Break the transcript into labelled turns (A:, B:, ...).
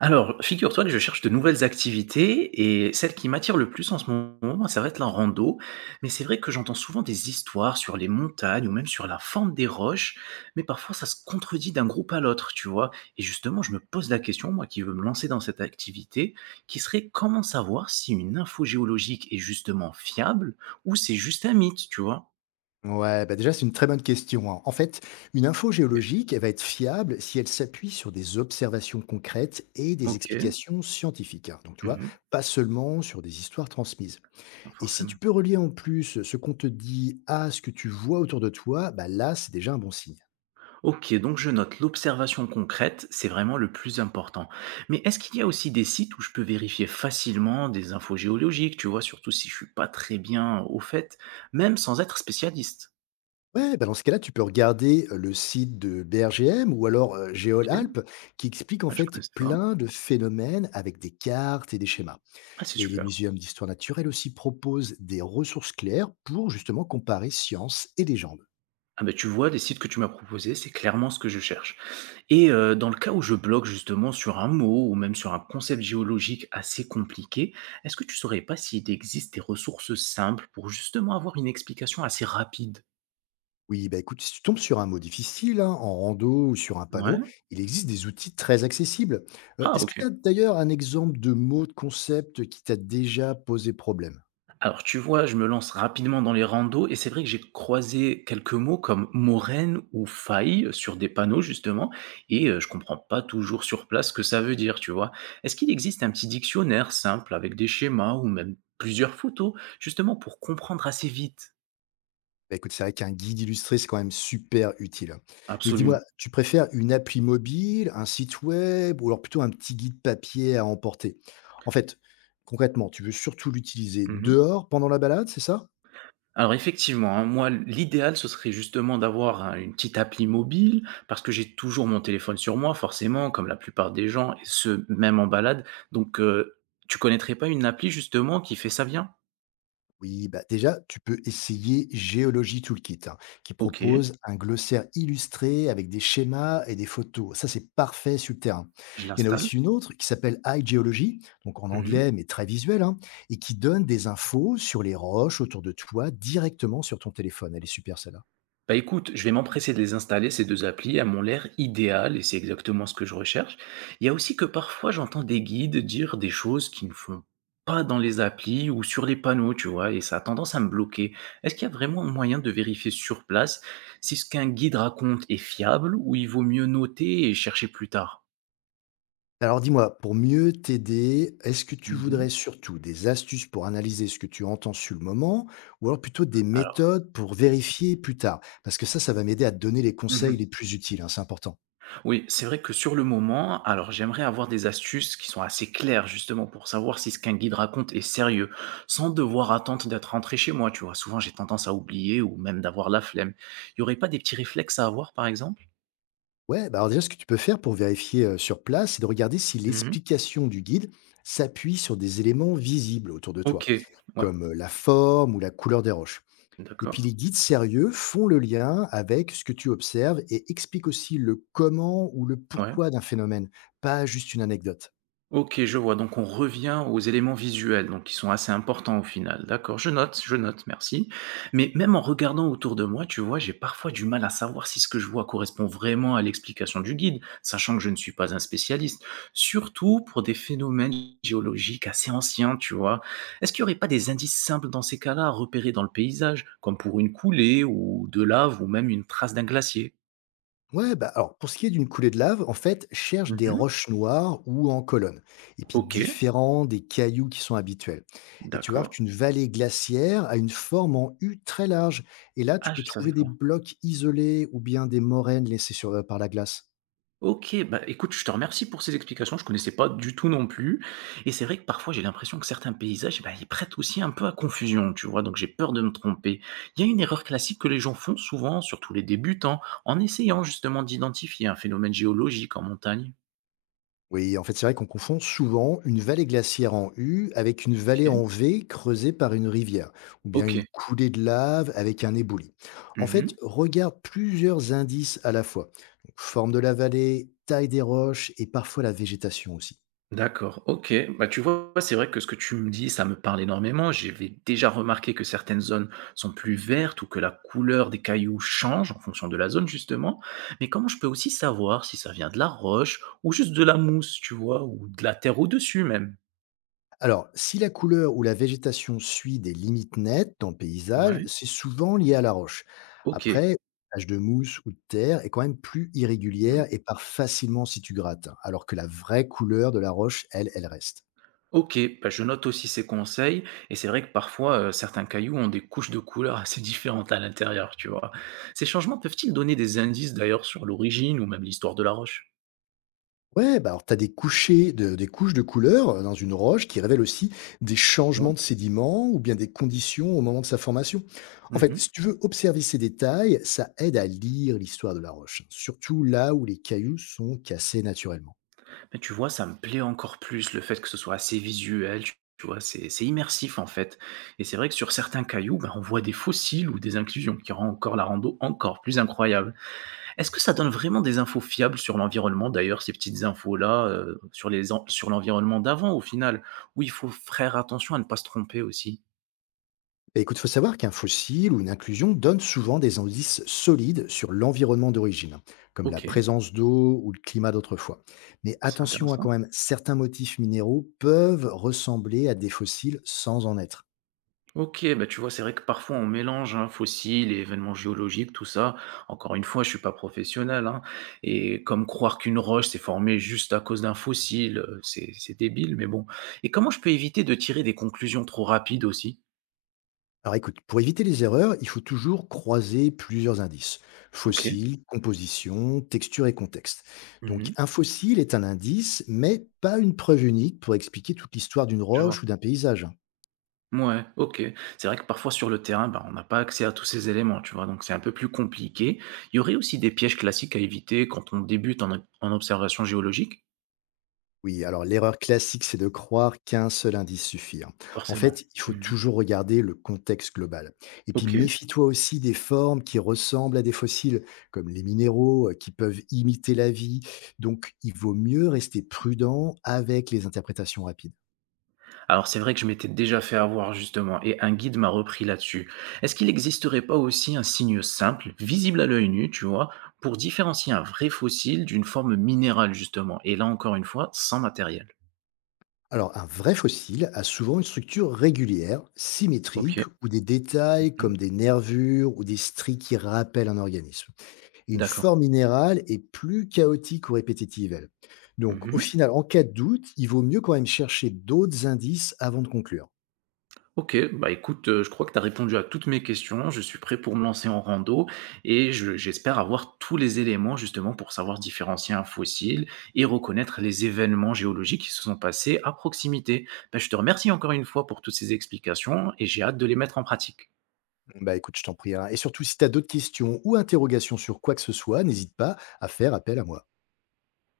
A: Alors, figure-toi que je cherche de nouvelles activités et celle qui m'attire le plus en ce moment, ça va être la rando. Mais c'est vrai que j'entends souvent des histoires sur les montagnes ou même sur la forme des roches, mais parfois ça se contredit d'un groupe à l'autre, tu vois. Et justement, je me pose la question, moi qui veux me lancer dans cette activité, qui serait comment savoir si une info géologique est justement fiable ou c'est juste un mythe, tu vois.
B: Ouais, bah déjà, c'est une très bonne question, hein. En fait, une info
A: Ok.
B: géologique, elle va être fiable si elle s'appuie sur des observations concrètes et des
A: Ok.
B: explications scientifiques, hein. Donc, tu vois,
A: Mhm.
B: pas seulement sur des histoires transmises. Et si
A: Forcément.
B: tu peux relier en plus ce qu'on te dit à ce que tu vois autour de toi, bah là, c'est déjà un bon signe.
A: Ok, donc je note l'observation concrète, c'est vraiment le plus important. Mais est-ce qu'il y a aussi des sites où je peux vérifier facilement des infos géologiques, tu vois, surtout si je suis pas très bien au fait, même sans être spécialiste.
B: Ouais, bah dans ce cas-là, tu peux regarder le site de BRGM ou alors Géol
A: Ok,
B: Alpes qui explique en
A: ah, je
B: fait
A: connaissais pas.
B: plein de phénomènes avec des cartes et des schémas.
A: Ah, c'est
B: Et les
A: super.
B: muséums d'histoire naturelle aussi proposent des ressources claires pour justement comparer science et légende.
A: Ah bah tu vois, les sites que tu m'as proposés, c'est clairement ce que je cherche. Et dans le cas où je bloque justement sur un mot ou même sur un concept géologique assez compliqué, est-ce que tu saurais pas s'il existe des ressources simples pour justement avoir une explication assez rapide.
B: Oui, bah écoute, si tu tombes sur un mot difficile, hein, en rando ou sur un
A: Ouais.
B: panneau, il existe des outils très accessibles.
A: Ah
B: Est-ce que
A: ok.
B: tu as d'ailleurs un exemple de mot, de concept qui t'a déjà posé problème?
A: Alors tu vois, je me lance rapidement dans les randos et c'est vrai que j'ai croisé quelques mots comme moraine ou faille sur des panneaux justement et je comprends pas toujours sur place ce que ça veut dire, tu vois. Est-ce qu'il existe un petit dictionnaire simple avec des schémas ou même plusieurs photos justement pour comprendre assez vite.
B: Bah écoute, c'est vrai qu'un guide illustré, c'est quand même super utile, hein. Mais
A: Absolument.
B: dis-moi, tu préfères une appli mobile, un site web ou alors plutôt un petit guide papier à emporter? En fait, concrètement, tu veux surtout l'utiliser dehors pendant la balade, c'est ça?
A: Alors effectivement, hein, moi l'idéal ce serait justement d'avoir une petite appli mobile parce que j'ai toujours mon téléphone sur moi forcément comme la plupart des gens et ce même en balade. Donc, tu connaîtrais pas une appli justement qui fait ça bien?
B: Oui, bah déjà, tu peux essayer Géologie Toolkit, hein, qui
A: OK,
B: propose un glossaire illustré avec des schémas et des photos. Ça, c'est parfait sur le terrain.
A: je
B: Il y en a
A: l'installe.
B: aussi une autre qui s'appelle iGeology, donc en
A: Mmh.
B: anglais, mais très visuel, hein, et qui donne des infos sur les roches autour de toi directement sur ton téléphone. Elle est super, celle-là.
A: Bah écoute, je vais m'empresser de les installer, ces 2 applis, à mon l'air idéal et c'est exactement ce que je recherche. Il y a aussi que parfois j'entends des guides dire des choses qui ne font pas dans les applis ou sur les panneaux, tu vois, et ça a tendance à me bloquer. Est-ce qu'il y a vraiment un moyen de vérifier sur place si ce qu'un guide raconte est fiable ou il vaut mieux noter et chercher plus tard?
B: Alors dis-moi, pour mieux t'aider, est-ce que tu
A: Mhm.
B: voudrais surtout des astuces pour analyser ce que tu entends sur le moment ou alors plutôt des
A: Alors
B: méthodes pour vérifier plus tard? Parce que ça va m'aider à te donner les conseils les plus utiles, hein, c'est important.
A: oui, c'est vrai que sur le moment, alors j'aimerais avoir des astuces qui sont assez claires justement pour savoir si ce qu'un guide raconte est sérieux, sans devoir attendre d'être rentré chez moi, tu vois. Souvent j'ai tendance à oublier ou même d'avoir la flemme. Il n'y aurait pas des petits réflexes à avoir par exemple.
B: Ouais, bah alors déjà, ce que tu peux faire pour vérifier sur place, c'est de regarder si
A: Mhm.
B: l'explication du guide s'appuie sur des éléments visibles autour de toi,
A: Ok, ouais,
B: comme la forme ou la couleur des roches. Et puis
A: d'accord.
B: les guides sérieux font le lien avec ce que tu observes et expliquent aussi le comment ou le
A: Ouais.
B: pourquoi d'un phénomène, pas juste une anecdote.
A: OK, je vois. Donc on revient aux éléments visuels, donc qui sont assez importants au final. D'accord, je note, merci. Mais même en regardant autour de moi, tu vois, j'ai parfois du mal à savoir si ce que je vois correspond vraiment à l'explication du guide, sachant que je ne suis pas un spécialiste, surtout pour des phénomènes géologiques assez anciens, tu vois. Est-ce qu'il n'y aurait pas des indices simples dans ces cas-là à repérer dans le paysage, comme pour une coulée ou de lave ou même une trace d'un glacier?
B: Ouais, bah alors pour ce qui est d'une coulée de lave, en fait, cherche des
A: Mhm.
B: roches noires ou en colonne, et puis
A: OK,
B: différents des cailloux qui sont habituels. Et tu vois
A: d'accord.
B: qu'une vallée glaciaire a une forme en U très large, et là tu
A: Ah,
B: peux
A: je savais
B: trouver des
A: pas.
B: blocs isolés ou bien des moraines laissées sur, par la glace.
A: OK, bah, écoute, je te remercie pour ces explications, je connaissais pas du tout non plus et c'est vrai que parfois j'ai l'impression que certains paysages, bah, ils prêtent aussi un peu à confusion, tu vois? Donc j'ai peur de me tromper. Il y a une erreur classique que les gens font souvent, surtout les débutants, en essayant justement d'identifier un phénomène géologique en montagne?
B: Oui, en fait, c'est vrai qu'on confond souvent une vallée glaciaire en U avec une vallée
A: OK.
B: en V creusée par une rivière, ou bien une
A: OK.
B: coulée de lave avec un éboulis. En fait,
A: Mmh.
B: regarde plusieurs indices à la fois. Donc, forme de la vallée, taille des roches et parfois la végétation aussi.
A: D'accord, OK. Bah, tu vois, c'est vrai que ce que tu me dis, ça me parle énormément. J'avais déjà remarqué que certaines zones sont plus vertes ou que la couleur des cailloux change en fonction de la zone, justement. Mais comment je peux aussi savoir si ça vient de la roche ou juste de la mousse, tu vois, ou de la terre au-dessus même?
B: Alors, si la couleur ou la végétation suit des limites nettes dans le paysage,
A: Ouais,
B: c'est souvent lié à la roche.
A: OK.
B: Après, l'âge de mousse ou de terre est quand même plus
A: Hmm.
B: irrégulière et part facilement si tu grattes, hein, alors que la vraie couleur de la roche, elle, elle reste.
A: OK, bah, je note aussi ces conseils. Et c'est vrai que parfois, certains cailloux ont des couches de couleurs assez différentes à l'intérieur, tu vois. Ces changements peuvent-ils donner des indices d'ailleurs sur l'origine ou même l'histoire de la roche?
B: Ouais, bah alors tu as des, des couches de couleurs dans une roche qui révèlent aussi des
A: Quoi.
B: changements de sédiments ou bien des conditions au moment de sa formation. En fait,
A: Mhm.
B: si tu veux observer ces détails, ça aide à lire l'histoire de la roche, hein, surtout là où les cailloux sont cassés naturellement.
A: Mais tu vois, ça me plaît encore plus le fait que ce soit assez visuel, tu vois? C'est immersif en fait et c'est vrai que sur certains cailloux, ben, on voit des fossiles ou des inclusions qui rend encore la rando encore plus incroyable. Est-ce que ça donne vraiment des infos fiables sur l'environnement d'ailleurs, ces petites infos-là, sur les en sur l'environnement d'avant au final? Où il faut faire attention à ne pas se tromper aussi?
B: Et écoute, il faut savoir qu'un fossile ou une inclusion donne souvent des indices solides sur l'environnement d'origine, hein, comme la
A: OK,
B: présence d'eau ou le climat d'autrefois. Mais
A: c'est
B: attention à quand
A: intéressant.
B: même, certains motifs minéraux peuvent ressembler à des fossiles sans en être.
A: OK, bah, tu vois, c'est vrai que parfois on mélange, hein, fossiles et événements géologiques, tout ça. Encore une fois, je suis pas professionnel, hein, et comme croire qu'une roche s'est formée juste à cause d'un fossile, c'est débile, mais bon. Et comment je peux éviter de tirer des conclusions trop rapides aussi?
B: Alors écoute, pour éviter les erreurs, il faut toujours croiser plusieurs indices.
A: OK.
B: Fossiles, composition, texture et contexte. Donc
A: Mmh.
B: un fossile est un indice, mais pas une preuve unique pour expliquer toute l'histoire d'une
A: Je vois.
B: roche ou d'un paysage.
A: Ouais. OK. C'est vrai que parfois sur le terrain, bah, on n'a pas accès à tous ces éléments, tu vois? Donc c'est un peu plus compliqué. Il y aurait aussi des pièges classiques à éviter quand on débute en observation géologique?
B: Oui, alors l'erreur classique, c'est de croire qu'un seul indice suffit, hein. En
A: Forcément.
B: fait, il faut
A: Mmh.
B: toujours regarder le contexte global. Et puis
A: OK.
B: méfie-toi aussi des formes qui ressemblent à des fossiles, comme les minéraux qui peuvent imiter la vie. Donc, il vaut mieux rester prudent avec les interprétations rapides.
A: Alors c'est vrai que je m'étais déjà fait avoir justement et un guide m'a repris là-dessus. Est-ce qu'il n'existerait pas aussi un signe simple, visible à l'œil nu, tu vois, pour différencier un vrai fossile d'une forme minérale justement? Et là encore une fois, sans matériel.
B: Alors, un vrai fossile a souvent une structure régulière,
A: Ok.
B: symétrique, ou des détails
A: Mhm.
B: comme des nervures ou des stries qui rappellent un organisme. Et une
A: D'accord.
B: forme minérale est plus chaotique ou répétitive, elle. Donc, au
A: Mhm.
B: final, en cas de doute, il vaut mieux quand même chercher d'autres indices avant de conclure.
A: OK, bah, écoute, je crois que tu as répondu à toutes mes questions. Je suis prêt pour me lancer en rando et je j'espère avoir tous les éléments justement pour savoir différencier un fossile et reconnaître les événements géologiques qui se sont passés à proximité. Bah, je te remercie encore une fois pour toutes ces explications et j'ai hâte de les mettre en pratique.
B: Bah écoute, je t'en prie, hein. Et surtout, si tu as d'autres questions ou interrogations sur quoi que ce soit, n'hésite pas à faire appel à moi.